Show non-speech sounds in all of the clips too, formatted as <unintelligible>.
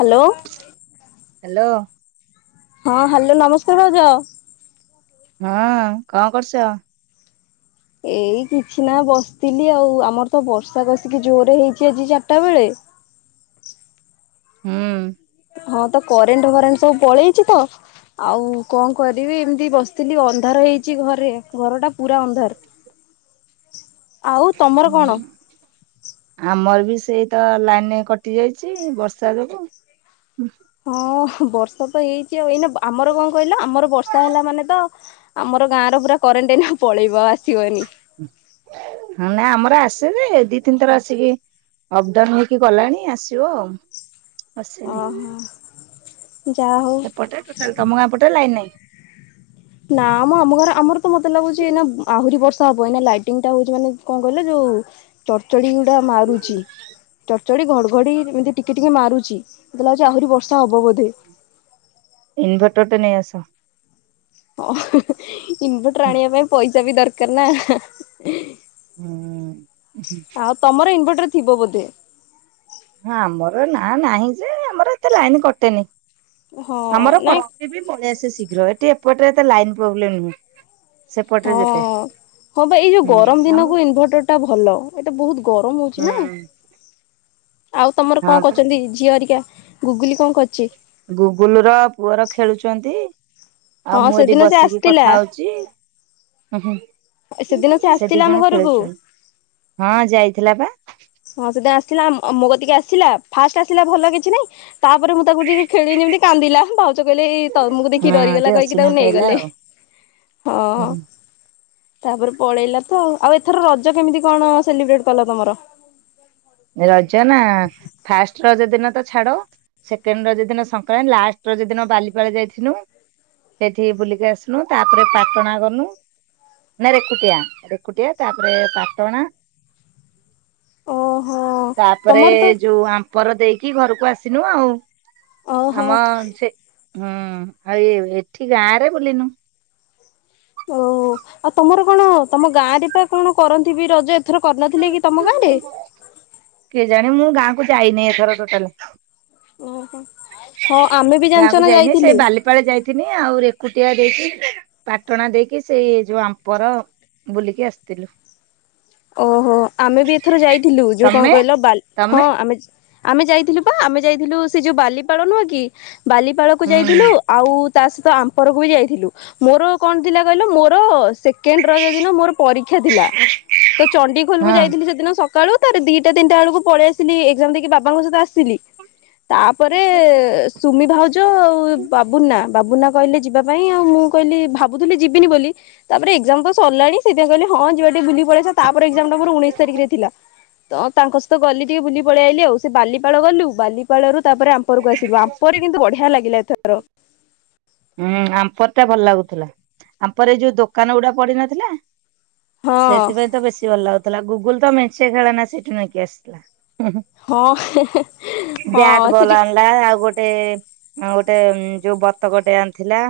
Hello. Hello. ହଁ, hello ନମସ୍କାର ଭାଉଜ। ହଁ, କଣ କରୁଛ? ଏଇ କିଛି ନା ବସିଥିଲି ଆଉ, ଆମର ତ ବର୍ଷା କଷିକି ଜୋରେ ହେଇଛି ଆଜି ଚାରିଟା ବେଳେ। ହୁଁ। ହଁ, ତ କରେଣ୍ଟ ଫରେଣ୍ଟ ସବୁ ପଳେଇଛି ତ। ଆଉ କଣ କରିବି? ଏମିତି ବସିଥିଲି ଅନ୍ଧାର ହେଇଛି ଘରେ, ଘର ଟା ପୁରା ଅନ୍ଧାର। ଆଉ ତମର କଣ? ହୁଁ। ଆମର ବି ସେଇ ତ, ଲାଇନି କଟି ଯାଇଛି ବର୍ଷା ଯୋଗୁଁ। ହଁ, ବର୍ଷା ତ ହେଇଛି ଆଉ, ଏଇନା ଆମର କଣ କହିଲ? ଆମର ବର୍ଷା ହେଲା ମାନେ ତ ଆମର ଗାଁ ର ପୁରା କରେଣ୍ଟ ଏଇନା ପଳେଇବ। ଆଉ ଆସିବନି। ହଁ, ନାଇଁ ଆମର ଆସେ ଯେ, ଦି ତିନିଥର ଆସିକି ଅପ୍ ଡାଉନ୍ ହେଇକି ଗଲାଣି ଆସିବ ଆଉ। ଆସିନି ଅହଁ, ଯାହା ହଉ। ଏପଟେ ଟୋଟାଲ୍ ତମ ଗାଁ ପଟେ ଲାଇନ୍ ନାହିଁ। ନା, ମଁ ଆମ ଗାଁ ରେ ଆମର ତ ମତେ ଲାଗୁଛି, ଏଇନା ଆହୁରି ବର୍ଷ ଷା ହବ। ଏଇନା ଲାଇଟିଙ୍ଗ୍ ଟା ହଉଛି, ମାନେ କଣ କହିଲ! ଯୋଉ ଚଡ୍ ଚଡି ଗୁଡା ମାରୁଚି। ଚଡ୍ ଚଢି ଘଡ଼ଘଡ଼ି ଏମିତି ଟିକେ ଟିକେ ମାରୁଚି। ମୋତେ ଲାଗୁଛି ଆହୁରି ବର୍ଷା ହବ ବୋଧେ! ଇନ୍ଭର୍ଟର ଟେ ନେଇ ଆସ। ଇନ୍ଭର୍ଟର ହଁ ଆଣିବା ପାଇଁ ପଇସା ବି ଦରକାର ନା। ହୁଁ, ଉଁ ହୁଁ। ଆଉ, ତମର ଇନ୍ଭର୍ଟର ଥିବ ବୋଧେ। ଆମର ନା ନାହିଁ ଯେ, ଆମର ଏତେ ଲାଇନ୍ କଟେନି। ହଁ ଆମର କଟ୍ ନାଇଁ ପିବି ପଳେଇଆସେ ଶୀଘ୍ର, ଏଠି ଏପଟେ ଏତେ ଲାଇନ୍ ପ୍ରୋବ୍ଲେମ ନୁହୁଁ। ହଁ, ହଁ, ବା ଏଇ ଯୋଉ ହୁଁ ଗରମ ଆମ ଦିନକୁ ଇନ୍ଭର୍ଟର ଟା ଭଲ। ଏତେ ବହୁତ ଗରମ ହଉଛି ହୁଁ ନା, ଆଉ ତମର ହଁ କଣ ପା କରଛନ୍ତି ଝିଅ ହେରିକା? ଗୁଗୁଲି କଣ କରୁଚି? ଗୁଗୁଲୁ ର ପୁଅର ଖେଳୁଛନ୍ତି, ହଁ ଆଉ ମୁଁ ଏଇଠି ସେଦିନ ସେ ବସିକି ଆସିଥିଲା। କଥା ହଉଛି। ହୁଁ, ସେଦିନ ହୁଁ, ସେ ଆସିଥିଲା ଦି ଆମ ଜଣ ଘରକୁ ଖେଳୁଛନ୍ ହଁ, ଯାଇଥିଲା ପା। ହଁ, ସେତା ଆସିଲା ମୋ କତିକି ଆସିଲା। ଫାଷ୍ଟ ଆସିଲା ଭଲ କିଛି ନାଇଁ। ତା'ପରେ ମୁଁ, ତାକୁ ଟିକେ ଖେଳିନି ଯିମିତି କାନ୍ଦିଲା, ଭାଉଜ କହିଲେ ଏଇ ତମକୁ ଦେଖି ହଁ ଟିକେ ଡରିଗଲା କହିକି, ଅସିନା ତାକୁ ପାଇଲା ନେଇଗଲେ। ଆଉ ହଁ। ତା, ପରେ ପଳେଇଲା ତ ଆଉ, ଆଉ ଏଥର ରଜ କେମିତି କଣ ସେଲିବ୍ରେଟ୍ କଲ ତମର? ରଜ ନା, ଫାଷ୍ଟ ରଜ ଦିନ ତ ଛାଡ। ସେକେଣ୍ଡ ରଜ ଦିନ ସଂକ୍ରାନ୍, ଲାଷ୍ଟ ରଜ ଦିନ ବାଲିପାଳେ ଯାଇଥିନୁ। ସେଇଠି ବୁଲିକି ଆସିନୁ। ତା'ପରେ ପାଟଣା ଗଲୁ। ନାଁ ରେକୁଟିଆ ରେକୁଟିଆ ତାପରେ ପାଟଣା। ଓହୋ ତାପରେ ତମର ତ ଯୋଉ ଆମ୍ପର ଦେଇକି ଘରୁକୁ ଆସିନୁ ଆଉ ଓହୋ ଆମ ସେ ହୁଁ ଆଉ ଏଇ ଏଠି ଗାଁରେ ବୁଲିନୁ। ଓ। ଆଉ ତମର କଣ ତମ ଗାଁରେ ପା କଣ କରନ୍ତି ବି ରଜ ଏଥର କରିନଥିଲେ କି ତମ ଗାଁରେ? କିଏ ଜାଣି ମୁଁ ଗାଁକୁ ଯାଇନେଇ ଏଥର ଟୋଟାଲ୍। ଓହ ହଁ ଆମେ ବି ଜାଣିଚ ନା ଯାଇଥିଲୁ। ପାଳେ ଯାଇଥିନି ଆଉ ରେକୁଟିଆ ଦେଇକି ପାଟଣା ଦେଇକି ସେଇ ଯୋଉ ଆମ୍ପର ବୁଲିକି ଆସତିଲୁ। ଓହୋ ଆମେ ବି ଏଥର ଯାଇଥିଲୁ ଯୋଉ କଁ ତମେ କହିଲ ବାଲ୍ ତମେ ହଁ ଆମେ ଆମେ ଯାଇଥିଲୁ ପା ଆମେ ଯାଇଥିଲୁ ସେ ଯୋଉ ବାଲିପାଳ ନୁହଁ କି ବାଲିପାଳକୁ ହୁଁ ଯାଇଥିଲୁ। ଆଉ ତା ସହିତ ଆମ୍ପରକୁ ବି ଯାଇଥିଲୁ ମୋର କଣ ଥିଲା କହିଲ ମୋର ସେ କେଣ୍ଡ୍ ରଜ ଦିନ ମୋର ପରୀକ୍ଷା ଥିଲା ତ ଚଣ୍ଡିଖୋଲକୁ ହଁ। ଯାଇଥିଲି ସେଦିନ ସ କାଳୁ ତାରେ ଦିଟା ତିନିଟା ଅଳୁକୁ ପଳିଆସିଲି ଏଗ୍ଜାମ୍ ଦେଇକି ବାବାଙ୍କ ସହିତ ଆସିଲି। ତାପରେ ସୁମି ଭାଉଜ ଆଉ ଏ ବା ବୁନା ବାବୁନା କହିଲେ ଯିବା ପାଇଁ ଆଉ ମୁଁ କହିଲି ଭାବୁଥିଲି ଯିବିନି ବୋଲି ତାପରେ ଏକ୍ଜାମ୍ ତ ସରିଲାଣି ସେଇଥିପାଇଁ କହିଲି ହଁ ଯିବା ଟିକେ ବୁଲି ପଳିଆସିବା ତାପରେ ଏଗ୍ଜାମ୍ ଟା ମୋର ଉଣେଇଶ ତାରିଖରେ ଥିଲା। ତ ତାଙ୍କ ସହିତ ଗଲି ଟିକେ ବୁଲି ପଳିଆଇଲି ଆଉ ସେ ବାଲିପାଳ ଗଲୁ ବାଲିପାଳରୁ ତାପରେ ଆ ପରକୁ ଆସିଲୁ ଆମ୍ପରେ କିନ୍ତୁ ବଢ଼ିଆ ଲାଗିଲା ଏଥର। ହୁଁ ଆମ୍ପରଟା ଭଲ ଲାଗୁଥୁଲା ଆମ୍ପର ଏଇ ଯୋଉ ଦୋକାନ ଉଡ଼ା ପଡିି଼ନଥିଲା ହଁ ସେଥିପାଇଁ ତ ବେଶୀ ଭଲ ଲାଗୁଥୁଲା ଗୁଗୁଲ୍ ତ ମେଞ୍ଚେ ଖେଳନା ସେଇଠୁ ନେଇକି ଆସିଥିଲା। ହଁ ହଁ ସେଠି ଲା ଆଉ ଗୋଟେ ଅଁ ଗୋଟେ ଯୋଉ ବତକଟେ ଆଣିଥିଲା।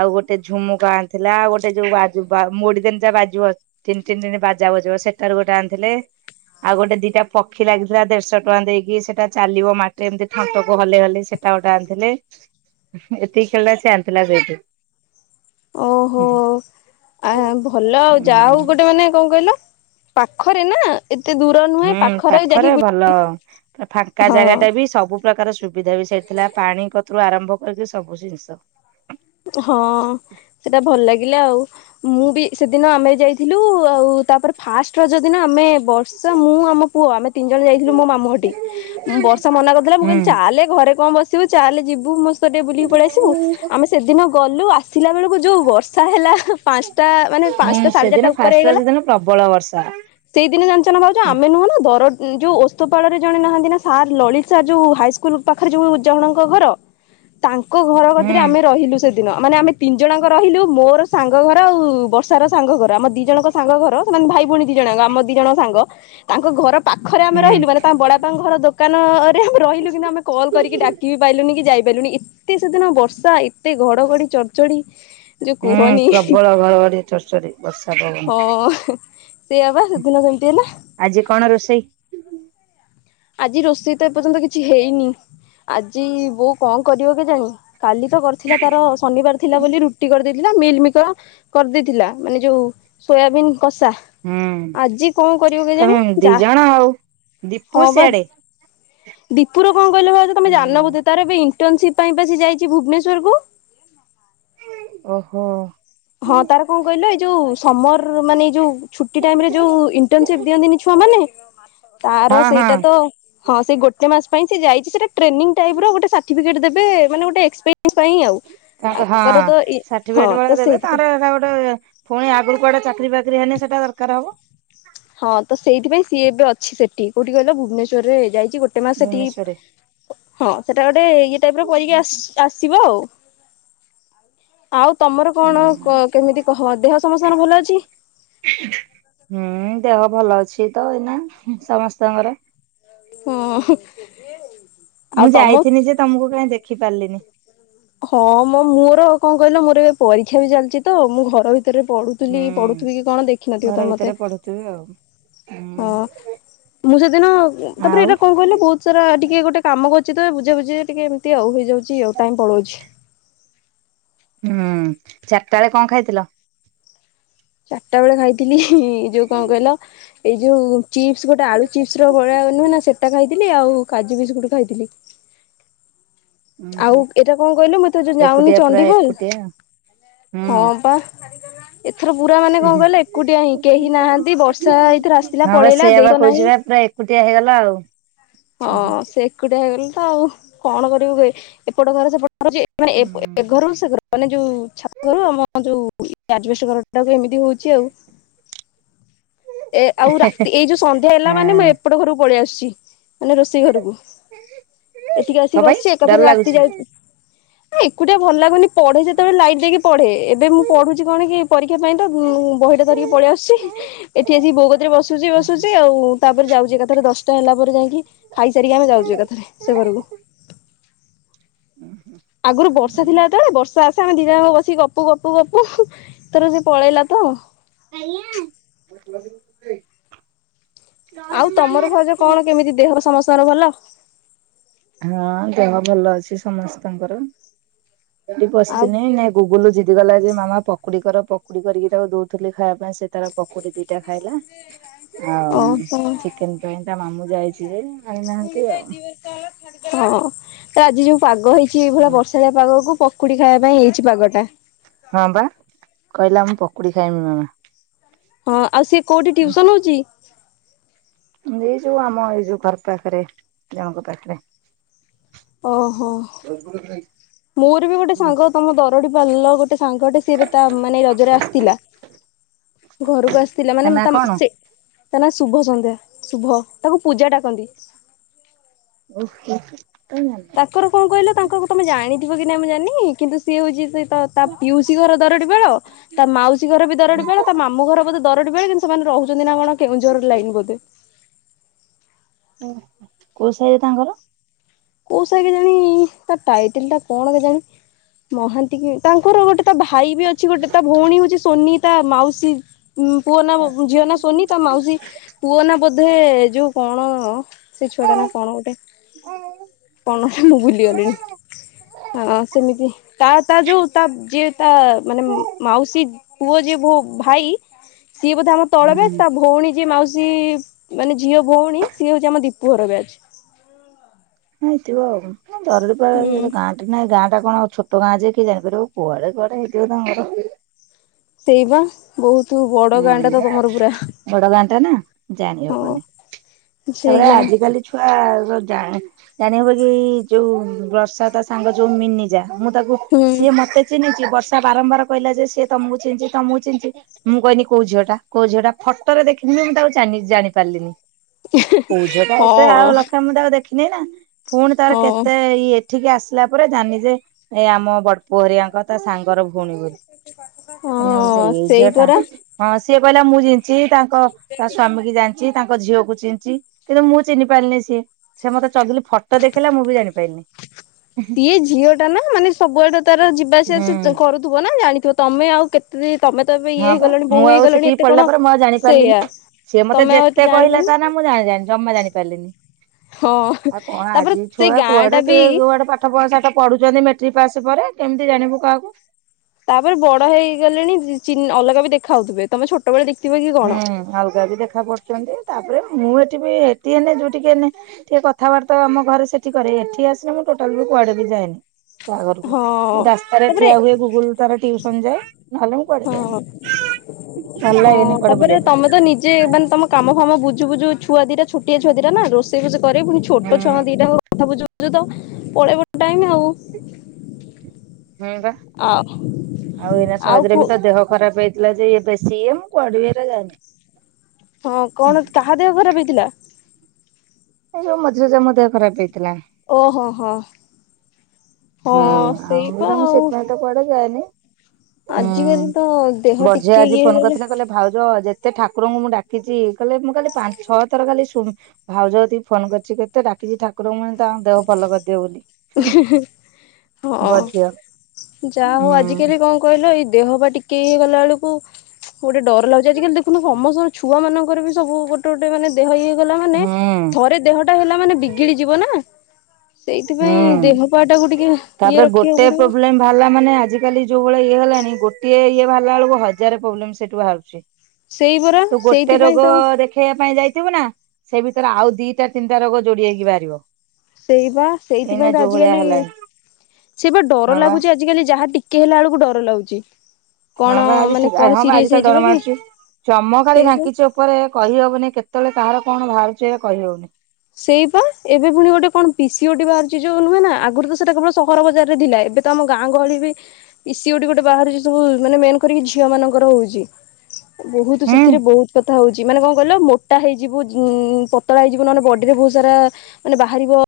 ଆଉ ଗୋଟେ ଝୁମୁକା ଆଣିଥିଲା ଆଉ ଗୋଟେ ଯୋଉ ବାଜୁବା ମୋଡ଼ି ଦେନେ ଯା ବାଜିବ ଟିନ୍ ଟିନ୍ ଟିଣି ବାଜା ବଜିବ ସେଟାରୁ ଗୋଟେ ଆଣିଥିଲେ। ଆଉ ଗୋଟେ ଦିଟା ପକ୍ଷୀ ଲାଗିଥିଲା ଦେଢ଼ଶ ଟଙ୍କା ଦେଇକି ସେଟା ଚାଲିବ ମାଟିଊ ଏମତି ଥଣ୍ଟକୁ ହଲେଇ ହଲେଇ ସେ ଟା ଓଟେ ଆଣିଥିଲେ ଏତିକି ଖେଳନା ସିଏ ଆଣିଥିଲା ସେଇଠୁ। ଓହୋ ଉଁ ଆ ଭଲ ଆଉ ଯା ହଉ ଗୋଟେ ମାନେ କଣ କହିଲ ପାଖରେ ନାଁ ଏତେ ଦୂର ନୁହେଁ ପାଖରେ ଯାଇକି ବୁ ଭଲ ପୁରା ଫାଙ୍କା ଜାଗାଟା ବି ସବୁ ପ୍ରକାର ସୁବିଧା ବି ସେଇଠି ଥିଲା ପାଣି କତୁରୁ ଆରମ୍ଭ କରିକି ସବୁ ଜିନିଷ। ହଁ ସେଟା ଭଲ ଲାଗିଲା ଆଉ ମୁଁ ବି ସେଦିନ ଆମେ ଯାଇଥିଲୁ। ଆଉ ତାପରେ ଫାଷ୍ଟ ରଜ ଯଦି ଆମେ ବର୍ଷା ମୁଁ ଆମ ପୁଅ ଆମେ ତିନି ଜଣ ଯାଇଥିଲୁ ମୋ ମାମୁଁହଟି। ବର୍ଷା ମନା କରଥୁଲା ମୁଁ ହୁଁ କଇଲି ଚାଲେ ଘରେ କଁ ବସିବୁ ଚାଲେ ଯିବୁ ମୋ ସତ ଟିକେ ବୁଲିକି ପଳିଆସିବୁ ଆମେ ସେଦିନ ଗଲୁ ଆସିଲା ବେଳୁକୁ ଯୋଉ ବର୍ଷା ହେଲା ପାଁଶଟା ମାନେ ହୁଁ ପାଞ୍ଚଟା ସାଢେ ଚାରିଟା ସେଦିନ ଫାଷ୍ଟ ରଜ ଦିନ ପ୍ରବଳ ବର୍ଷା। ସେଇ ଦିନ ଜାଣିଚ ନାଁ ଭାଉଜ ହୁଁ ଆମେ ନୁହଁ ନାଁ ଦର ଯୋଉ ଓସ୍ତପାଳରେ ଜଣେ ନାହାନ୍ତି ନାଁ ସାର୍ ଲଳିତ ସାର୍ ଯୋଉ ହାଇ କୁଲ୍ ପାଖରେ ଯୋଉ ଜଣଙ୍କ ଘର ତାଙ୍କ ଘର କତିରେ ଆମେ ହୁଁ ରହିଲୁ ସେଦିନ ମାନେ ଆମେ ତିନି ଜଣଙ୍କ ରହିଲୁ ମୋର ସାଙ୍ଗ ଘର ଆଉ ବର୍ଷାର ସାଙ୍ଗ ଘର ଆମ ଦି ଜଣଙ୍କ ସାଙ୍ଗ ଘର ସେମାନେ ଭାଇ ଭୋଉଣୀ ଦି ଜଣ ଆଙ୍କ ଆମ ଦି ଜଣ ସାଙ୍ଗ। ତାଙ୍କ ଘର ପାଖରେ ଆମେ ରହିଲୁ ମାନେ ତାଙ୍କ ବଡ଼ାପାଙ୍କ ଘର ଦୋକାନରେ ଆମେ ରହିଲୁ କିନ୍ତୁ ଆମେ କଲ୍ କରିକି ଡାକି ବି ପାଇଲୁନି କି ଯାଇପାଇଲୁନି ଏତେ ସେଦିନ ବର୍ଷା ଏ ତେ ଘଡ଼ଘଡ଼ି ଚଡ଼ଚଡ଼ି। ହୁଁ ପ୍ରବଳ ଘରଘଡି଼ ଚଡ଼ଚଡ଼ି ବର୍ଷା ପବନ। ହଁ ସେଇଆ ପା ସେଦିନ ସେମିତି ହେଲା। ଆଜି କଣ ରୋଷେଇ? ଆଜି ରୋଷେଇ ତ ଏପର୍ଯ୍ୟନ୍ତ କିଛି ହେଇନି। ଆଜି ବୋଉ କଁ କରିବ କେଜାଣି କାଲି ତ କରିଥିଲା ତାର ଶନିବାର ଥିଲା ବୋଲି ରୁଟି କରିଦେଇଥିଲା ମିଲମିକର କରିଦେଇଥିଲା ମାନେ ଯୋଉ ସୋୟାବିନ୍ କଷା। ହୁଁ ଆଜି କଁ କରିବ କେଜାଣି ତମେ ଦି ଯା ଜଣ ଆଉ ଦୀପୁ ହଁ ବା ସିଆଡେ। ଦୀପୁର କଣ କହିଲେ ଭାଉଜ ତମେ ଜାଣିନ ହୁଁ ବୋଧେ ତାର ବି ଇଣ୍ଟନସିପି ପାଇଁ ଯାଇଛି ଭୁବନେଶ୍ୱର କୁ। ଓହୋ ହଁ ତାର କଣ କହିଲ ଏଇ ଯୋଉ ସମର ମାନେ ଏଇ ଯୋଉ ଛୁଟି ଟାଇମରେ ଯୋଉ ଇଣ୍ଟନସିପି ଦିଅନ୍ତିନି ଛୁଆ ମାନ ତାର ହଁ ହଁ ସେଇଟା ତ। ହଁ ସେ ଗୋଟେ ମାସ ପାଇଁ ସେ ଯାଇଛି ସେଟା ଟ୍ରେନିଙ୍ଗ ଟାଇପ ର ଗୋଟେ ସାର୍ଟିଫିକେଟ ଦେବେ ମାନେ ଗୋଟେ ଏକ୍ସ ତା ହଁ ସାର୍ଟିଫିକେଟ ଭଳିଆ ଦେବେ ତା ସେଇଥିପାଇଁ ଟା ଗୋଟେ ପୁଣି ଆଗରୁ କୁଆଡେ ଚାକିରି ବାକିରି ହେନି ସେଟା ଦରକାର ହବ। ହଁ ତ ସେଇଥିପାଇଁ ସିଏ ଏବେ ଅଛି ସେଠି କୋଉଠି କହିଲ ଭୁବନେଶ୍ଵରରେ ଯାଇଛି ଗୋଟେ ମା ସେଠି ଭୁବନେଶ୍ଵରରେ ହଁ ସେଟା ଗୋଟେ ଇଏ ଟାଇପ ର କରିକି ଆସିବ ଆଉ। ଆଉ ତମର କଣ ହୁଁ କେମିତି କହ ଦେହ ସମସ୍ତଙ୍କ ଭଲ ଅଛି? ହୁଁ ଦେହ ଭଲ ଅଛି ତ ଏଇନା ସମସ୍ତଙ୍କର। ହଁ ଆଉ ମୁଁ ତମ ଯାଇିନି ଯେ ତମକୁ କାଇହିଁ ଦେଖି ପାରିଲିନି। ହଁ ମ ମୋର କଣ କହିଲ ମୋର ଏବେ ପରୀକ୍ଷା ବି ଚାଲିଛି ତ ମୁଁ ଘର ଭିତ ସେରେ ପଢୁଥିଲି ହୁଁ ପଢୁଥିବ କି କଣ ଦେଖିନଥିବ ତ ମତେ। ସେଉ ହଁ ମୁଁ ସେଦିନ ତାପରେ ଆଉ ଏଇଟା କଣ କହିଲ ବହୁତ ସର ଟିକେ ଗୋଟେ କାମ କରୁଛି ତ ବୁଝା ବୁଝି ଟିକେ ଏମିତି ଆଉ ହେଇଯାଉଛି ଆଉ ଟାଇମ ପଳଉଛି। ହୁଁ ଚାରିଟା ବେଳେ କଣ ଖାଇଥିଲ? ଚାରିଟା ବେଳେ ଖାଇଥିଲି ଏ ଯୋଉ କଣ କହିଲ ଏଇ ଯୋଉ ଚିପ୍ସ ଗୋଟେ ଆଳୁ ଚିପ୍ସ ଭଳିଆ ନୁହେଁ ନା ସେଟା ଖାଇଥିଲି ଆଉ କାଜୁ ବିିଜ ଗୁଟ ଖାଇଥିଲି। ଉଁ ଆଉ ହୁଁ ଏଇଟା କଣ କହିଲେ ମୁ ତେ ଯଉ ଯାଉନି ଏକୁଟିଆ ପୁରା ଚଣ୍ଡିଖୋଲ ଏକୁଟିଆ ହୁଁ ହଁ ପା। ଏଥର ପୁରା ମାନେ କଣ ହୁଁ କହିଲ ଏକୁଟିଆ ହିଁ କେହି ନାହାନ୍ତି ବର୍ଷା ଏଇଥିରେ ଆସିଲଥିଲା ହଁ ବା ପଳେଇଲା ସେଆ ବା ଦେଇକ କହୁଛି ନାହିଁ ବା ପୁରା ଏକୁଟିଆ ହେଇଗଲା ଆଉ ହଁ ହୁଁ ସେ ଏକୁଟିଆ ହେଇଗଲି ତ ଆଉ କଣ କରିବୁ କେ ଏପଟ ଘରେ ସେପଟ ଏ ହୁଁ ଘରୁ ସେ ଘରୁ ମାନେ ଯୋଉ ଛାତ ଘର ଆମ ଯୋଉ ଆଜବେଷ୍ଟ ଘର ଏମିତି ହଉଛି ଆଉ। ଏ ଆଉ ରାତି ଏଇ ଯୋଉ ସନ୍ଧ୍ୟା ହେଲା ମାନେ ହଁ ମୁଁ ଏପଟ ଘରକୁ ପଳେଇ ଆସୁଛି। ମାନେ ରୋଷେଇ ଘରକୁ ଏଠକି ଆସିକି କଣ ପାଇଁ ବସିଛି ଏକାଥର ଡର ରାତି ଲାଗୁଛି? ଯାଉଛି। ଏକୁଟା ଭଲ ଲାଗୁନି ପଢେ ଯେତେବେଳେ ଲାଇଟ ଦେଇକି ପଢେ ଏବେ ମୁଁ ପଢୁଛି କଣ କି ପରୀକ୍ଷା ପାଇଁ ତ ବହିଟା ଧରିକି ପଳେଇ ଆସୁଛି ଏଠି ଆସିକି ବୌଗତରେ ବସଛି ବସୁଛି ଆଉ ତାପରେ ଯାଉଛି ଏକାଥାରେ ଦଶଟା ହେଲା ପରେ ଯାଇକି ଖାଇସାରିକି ଆମେ ଯାଉଛେ କଥାରେ ସେ ଘରକୁ ହୁଁ ହୁଁ ଆଗରୁ ବର୍ଷା ଥିଲା ତେଳେ ବର୍ଷା ବସିକ ଗପୁ ଗପୁ ଗପୁ ଥର ସେ ପଳେଇଲା ତ <unintelligible> ଆଉ ତମର ଭାଉଜ କଣ କେମିତି ଦେହ ସମସ୍ତଙ୍କର ଭଲ ହଁ ଦେହ ଭଲ ଅଛି ସମସ୍ତଙ୍କର ଆଉ ବସିଥିନି ନ ଗୁଗୁଲୁ ଜିତିିଗଲା ଯେ ମାମା ପ ପକୁଡିିକର ପକୁଡି କରିକି ତାକୁ ଦଉଥିଲି ଖାଇବା ପାଇଁ ସେ ତାର ପକୁଡି ଦିଟା ଖାଇଲା ଆଉ ଓହୋ। ଚିକେନ ପାଇଁ ତା ମାମୁଁ ଯାଇଛି ଯେ ଆଣିନାହାନ୍ତି ପୁଣି ଆଉ। ହଁ ତ ଆଜି ଯୋଉ ପାଗ ହେଇଛି କିଛି ଏଇଭଳିଆ ବର୍ଷାଳିଆ ପାଗକୁ ପକୁଡି ଖାଇବା ପାଇଁ ହେଇଛି ପାଗଟା ହଁ ବା କହିଲା ମୁଁ ପକୁଡି ଖାଇମି ମାମା ହଁ ଆଉ ସିଏ କୋଉଠି ଟୁସନ ହଉଛି? ଏଇ ଯୋଉ ଆମ ଏଇ ଯୋଉ ଘର ପାଖରେ ଜଣଙ୍କ ପାଖରେ ଓହୋ ମୋର ବି ଗୋଟେ ସାଙ୍ଗ ତମ ଦରଡି ପାଲ ଗୋଟେ ସାଙ୍ଗଟେ ସି ଏବେ ତା ମାନେ ରଜରେ ଆସିଥିଲା ଘରକୁ ଆସିଥିଲା ତା ମାନେ ମ୍ ନା ତାମ କଣ? ସେ ତା ନାଁ ଶୁଭ ସନ୍ଧ୍ୟା ଶୁଭ ତାକୁ ପୂଜା ଡ଼ାକନ୍ତି। ଓହ ତ <unintelligible> ତାଙ୍କର କଣ କହିଲ ତାଙ୍କକୁ ତମେ ଜାଣିଥିବ କି ନାଇଁ ମୁଁ ଜାନି କିନ୍ତୁ ସିଏ ହଉଛି ସି ତ ତା ପିଉସୀ ଘର ଦରଡି ବେଳ ତା ମାଉସୀ ଘର ବି ଦରଡି ବେଳ ତା ମାମୁଁ ଘର ବୋଧେ ଦରଟି ବେ କିନ୍ତୁ ସେମାନେ ରହୁଛନ୍ତି ନା କଣ କେଉଁଝର ଲାଇନ୍ ବୋଧେ। ଓ କୋଉ ସାଇରେ ତାଙ୍କର? କୋଉ ସାହି କେଜାଣି ତା ଟାଇଟଲ ଟା କଣ କେଜାଣି ମହାନ୍ତି କି? ତାଙ୍କର ଗୋଟେ ତା ଭାଇ ବି ଅଛି ଗୋଟେ। ତା ଭଉଣୀ ହଉଛି ସୋନି ତା ମାଉସୀ ମ୍ ପୁଅ ନା ଝିଅ ନା ସୋନି ତା ମାଉସୀ ପୁଅ ନା ବୋଧେ ଯୋଉ କଣ ସେ ଛୁଆଟା ନା କଣ ଗୋଟେ? <unintelligible> କଣ ମୁଁ ଭୁଲିଗଲିଣି। ହଁ ସେମିତି ତା ତା ଯୋଉ ତା ଯିଏ ତା ମାନେ ମାଉସୀ ପୁଅ ଯିଏ ମୋ ଭାଇ ସିଏ ବୋଧେ ଆମ ତଳ ତାଙ୍କର? ବ୍ୟାଚ୍ ତା ଭଉଣୀ ଯିଏ ମାଉସୀ ମାନେ ଝିଅ ଭଉଣୀ ସିଏ ହଉଛି ଆମ ଦୀପୁ ଘର ବ୍ୟାଚ୍। ହେଇଥିବ ଆଉ। ଧରୁପ ହୁଁ। ସେଟା ଗାଁ ନାଇଁ ଗାଁ ଟା କଣ ଛୋଟ ଗାଁ ଯେ କିଏ ଜାଣିପାରିବ କୁଆଡେ କୁଆଡେ ହେଇଥିବ ତାଙ୍କର। ସେଇବା। ବହୁତ ବଡ ଗାଁ ହୁଁ ଟା ତ ତମର ପୁରା ବଡ ଗାଁ ଟା ନା ଜାଣି ହଁ ହେବନି। ତାପରେ ସେଇଆ ଆଜିକାଲି ଛୁଆ ଜାଣ ଜାଣି ହବ କି ଯୋଉ ବର୍ଷା ତା ସାଙ୍ଗ ଯୋଉ ମିନିଜା ମୁଁ ତାକୁ ହୁଁ ସିଏ ମତେ ଚିହ୍ନିଛି ବର୍ଷା ବାରମ୍ବାର କହିଲା ଯେ ସିଏ ତମକୁ ଚିହ୍ନିଛି ତମକୁ ଚିହ୍ନିଚି। ମୁଁ କହନି କୋଉ ଝିଅଟା। କୋଉ ଝିଅଟା ଫଟୋରେ ଦେଖିନି ମୁଁ ତାକୁ ଜାଣି ପାରିଲିନି। ପଝଟା ଏତେ ଆଉ ହଁ ଲକ୍ଷ ମୁଁ ତାକୁ ଦେଖିନି ନା ପୁଣି ତାର ହଁ କେତେ ଇଏ? ଠିକି ଆସିଲା ପରେ ଜାନି ଯେ ଏ ଆମ ବଡ ପୋହରିଆଙ୍କ ତା ସାଙ୍ଗର ଭଉଣି ବୋଲି ହଁ ଏଇଝିଅ ସେଇ ଟା ପରା ହଁ ସିଏ କହିଲା ମୁଁ ଜିଛି ତା ତା ତା ସ୍ଵାମୀ କି ଜାଣିଛିି ତାଙ୍କ ଝିଅକୁ ଚିହ୍ନିଚି କିନ୍ତୁ ମୁଁ ଚିହ୍ନି ପାରିନି ସିଏ। ସେ ମତେ ଚଗିଲି ଫଟୋ ଦେଖିଲା ମୁଁ ବି ଜାଣି ପାରିଲିନି। ସିଏ ଝିଅ ଟା ନା ମାନେ ସବୁଆଡେ ତାର ଯିବା ହୁଁ ଆସିବା କରୁ ଥ ନା ଜାଣିଥିବ ତମେ ଆଉ କେତେ ତମେ ତ ଏବେ ଇଏ ହଁ ବା ହେଇଗଲାଣି ମୁଁ ବୋଉ ଆଉ ହେଇଗଲାଣି ସେଠିକି ଏତେ ପଳେଇଲା କଣ ପରେ ମୁଁ ଆଉ ଜାଣିପାରିଲିନି। ସେଇୟା। ସିଏ ମତେ ଯେତେ କହିଲା ତା ନା ମୁଁ ଜାଣିଣି ଜମା ଜାଣି ପାରିଲିନି। ହଁ ଆଉ କଣ ତାପରେ ଆଜି ସେଇ ଛୁଆ ଗାଁ ଟା କୁଆଡେ ବି କି କୁଆଡେ ପାଖ ପାଠ ପସାଠ ପଢ଼ୁଛନ୍ତି ମେଟ୍ରିକ୍ ପାସ୍ ପରେ କେମିତି ଜାଣିବୁ କାହାକୁ ତାପରେ ବଡ ହେଇଗଲେଣି ଅଲଗା ବି ଦେଖା ହଉଥିବେ ତମେ ଛୋଟ ବେଳେ ଦେଖିଥିବ କି କଣ? ହୁଁ ଅଲଗା ବି ଦେଖା ପଡୁଛନ୍ତି ତାପରେ ମୁଁ ଏଠି ବି ଏଠି ଏନେ ଯୋଉଠିକନେ ଟିକେ କଥାବାର୍ତ୍ତା ଆମ ଘରେ ସେଠି କରେ ଏଠି ଆସିଲେ ମୁଁ ଟୋଟାଲ ବି କୁଆେ ବି ଯଏନି। କହାଘରକୁ ହଁ ରାସ୍ତାରେ ତାପରେ ଠିଆ ହୁଏ ଗୁଗୁଲ ତାର ଟିଉସନ ଯାଏ ନହେଲେ ହଁ ପଦେ ହଁ ଭଲାଗନି। ତାପରେ ତମେ ତ ନିଜେ ମାନେମ କାମ ଫାମ ବୁଝୁଝୁ ଛୁଆ ଦିଟ ଛୋଆ ଛୁଆ ଦିଟ ନା ରୋେଇ ରୋଷ କରରେ ପୁ ଛୋଟ ଛୁଆ ହୁଁ ଦିଟା କଥା ବୁଝୁୁଛୁ ତ ପଳେଇ ପ ଟାଇ ଆଉ। ହୁଁ ବା ଆଉ ଆଉ ଏଇନା ସହଜରେ ବି ତ ଦେହ ଖରାପ ହେଇ ଯ ବ ସି ମୁ କଆଡ଼ିବରେ ଜାନ୍ତି। ହଁ କଣ କାହା ଦେହ ଖରାପ ହେଇଥିଲା। ଏଇ ଯୋଉ ମଝିରେଜ ମ ମଧ୍ୟ ଖରାପ ହେଇଥିଲା। ଓହୋ ହୋ ହଁ ସେଇପ ଆଉ। କ କନ ଆଜିକାଲି ତ ଦେହ ବଢିଆ ଟିକେ ଆଜି ଇଏ ଫୋନ ହେଇଗଲେ। କରିଥିଲେ କହିଲେ ଭାଉଜ ଯେତେ ଠାକୁରଙ୍କୁ ମୁଁ ଡାକିଛି କହିଲେ ମୁଁ କାଲି ପାଞ୍ଚ ଛଅ ଥର କାଲି ଭାଉଜ କତିକି ଫୋନ କରିଛି କେତେ ଡାକିଛି ଠାକୁରଙ୍କୁୁ ତାଙ୍କ ଦେହ ଭଲ କରିଦିଅ ବୋଲି। ଇ ହିଁ ହିଁ, ବଡଝିଅ। ହଁ ଯାହା ହଉ ହୁଁ ଆଜିକାଲି କଣ କହିଲ, ଏଇ ଦେହ ବା ଟିକେ ଇଏ ହେଇଗଲା ବେଳକୁ ଗୋଟେ ଡର ଲାଗୁଛି। ଆଜିକାଲି ଦେଖୁନ ସମସ୍ତଙ୍କର ଛୁଆମାନଙ୍କର ବି ସବୁ ଗୋ ଗୋଟେ ଗୋଟେ ମାନେ ଦେହ ଇଏ ହେଇଗଲା ମାନେ, ହୁଁ ଥରେ ଦେହଟା ହେଲା ମାନେ ବିଗିଡି ଯିବ ନା। ସେଇଥିପାଇଁ ଦେହ ପା ଟାକୁ ହୁଁ, ଟିକେ ଇଏ ତାପରେ ରଖିବାକୁ ଗୋଟେ ପଡିବ ପ୍ରୋବ୍ଲେମ୍ ବାହାରିଲା ମାନେ ଆଜିକାଲି ଯୋଉ ଭଳିଆ ଇଏ ହେଲାଣି, ଗୋଟିଏ ଇଏ ବାହାରିଲା ବେଳକୁ ହଜାର ପୋବ୍ଲେମ ସେଠୁ ବାହାରୁଚି। ସେଇ ପରା ତୁ ଗୋଟେ ସେଇଥିପାଇଁ ରୋଗ ତ ଦେଖେଇବା ପାଇଁ ଯାଇଥିବୁ ନା ସେଇ ଭିତରେ ଆଉ ଦିଟା ତିନିଟା ରୋଗ ଯୋଡି ହେଇକି ବାହାରିବ। ସେଇ ବା ଏଇନା ସେଇଥିପାଇଁ ତ ଯୋଉ ଭଳିଆ ଆଜିକାଲି, ହେଲାଣି ସେ ବା ଡର ଲାଗୁଛି ଆଜି ଆଜକାଲି ଯାହା ଟିକେ ହେଲା ବେଳକୁ ଡର ଲାଗୁଛି। କଣ ହଁ ବା ମାନେ ଆଜିିକ କଣ ହଁ ବା ସିରିୟସ ଆଜିକାଲି ହେଇଯିବ ଡର କି ମାଡୁଛି, ଚମ ଖାଲି ସେଇ ବା ଢାଙ୍କିଚି ଓପ ଓପରେ କହିହବନି କେତେବେଳେ କାହାର କଣ ବାହାରୁଛି ଏବେ କହିହଉନି। ସେଇ ପା, ଏବେ ପୁଣି ଗୋଟେ କଣ ପିସିଓଡି ବାହାରୁଛି ଯୋଉ ନୁହେଁନା, ଆଗୁରୁ ତ ସେଟା କେବଳ ସହର ବଜାରରେ ଥିଲା। ଏବେ ତ ଆମ ଗାଁ ଗହଳି ବି ଇସିିଓଟି ଗୋଟେ ବାହାରୁଛି ସବୁ, ମାନେ ମେନ୍ କରିକି ଝିଅମାନଙ୍କର ହଉଛି। ବହୁତୁ ହୁଁ। ସେଥିରେ ବହୁତ କଥା ହଉଛି, ମାନେ କଣ କହିଲ ମୋଟା ହେଇଯିବୁ ଉମ୍ ପତଳା ହେଇଯିବୁ ନହେଲେ ବଢ ଡିରେ ବହୁତ ସାରା ମାନେ ବାହାରିବ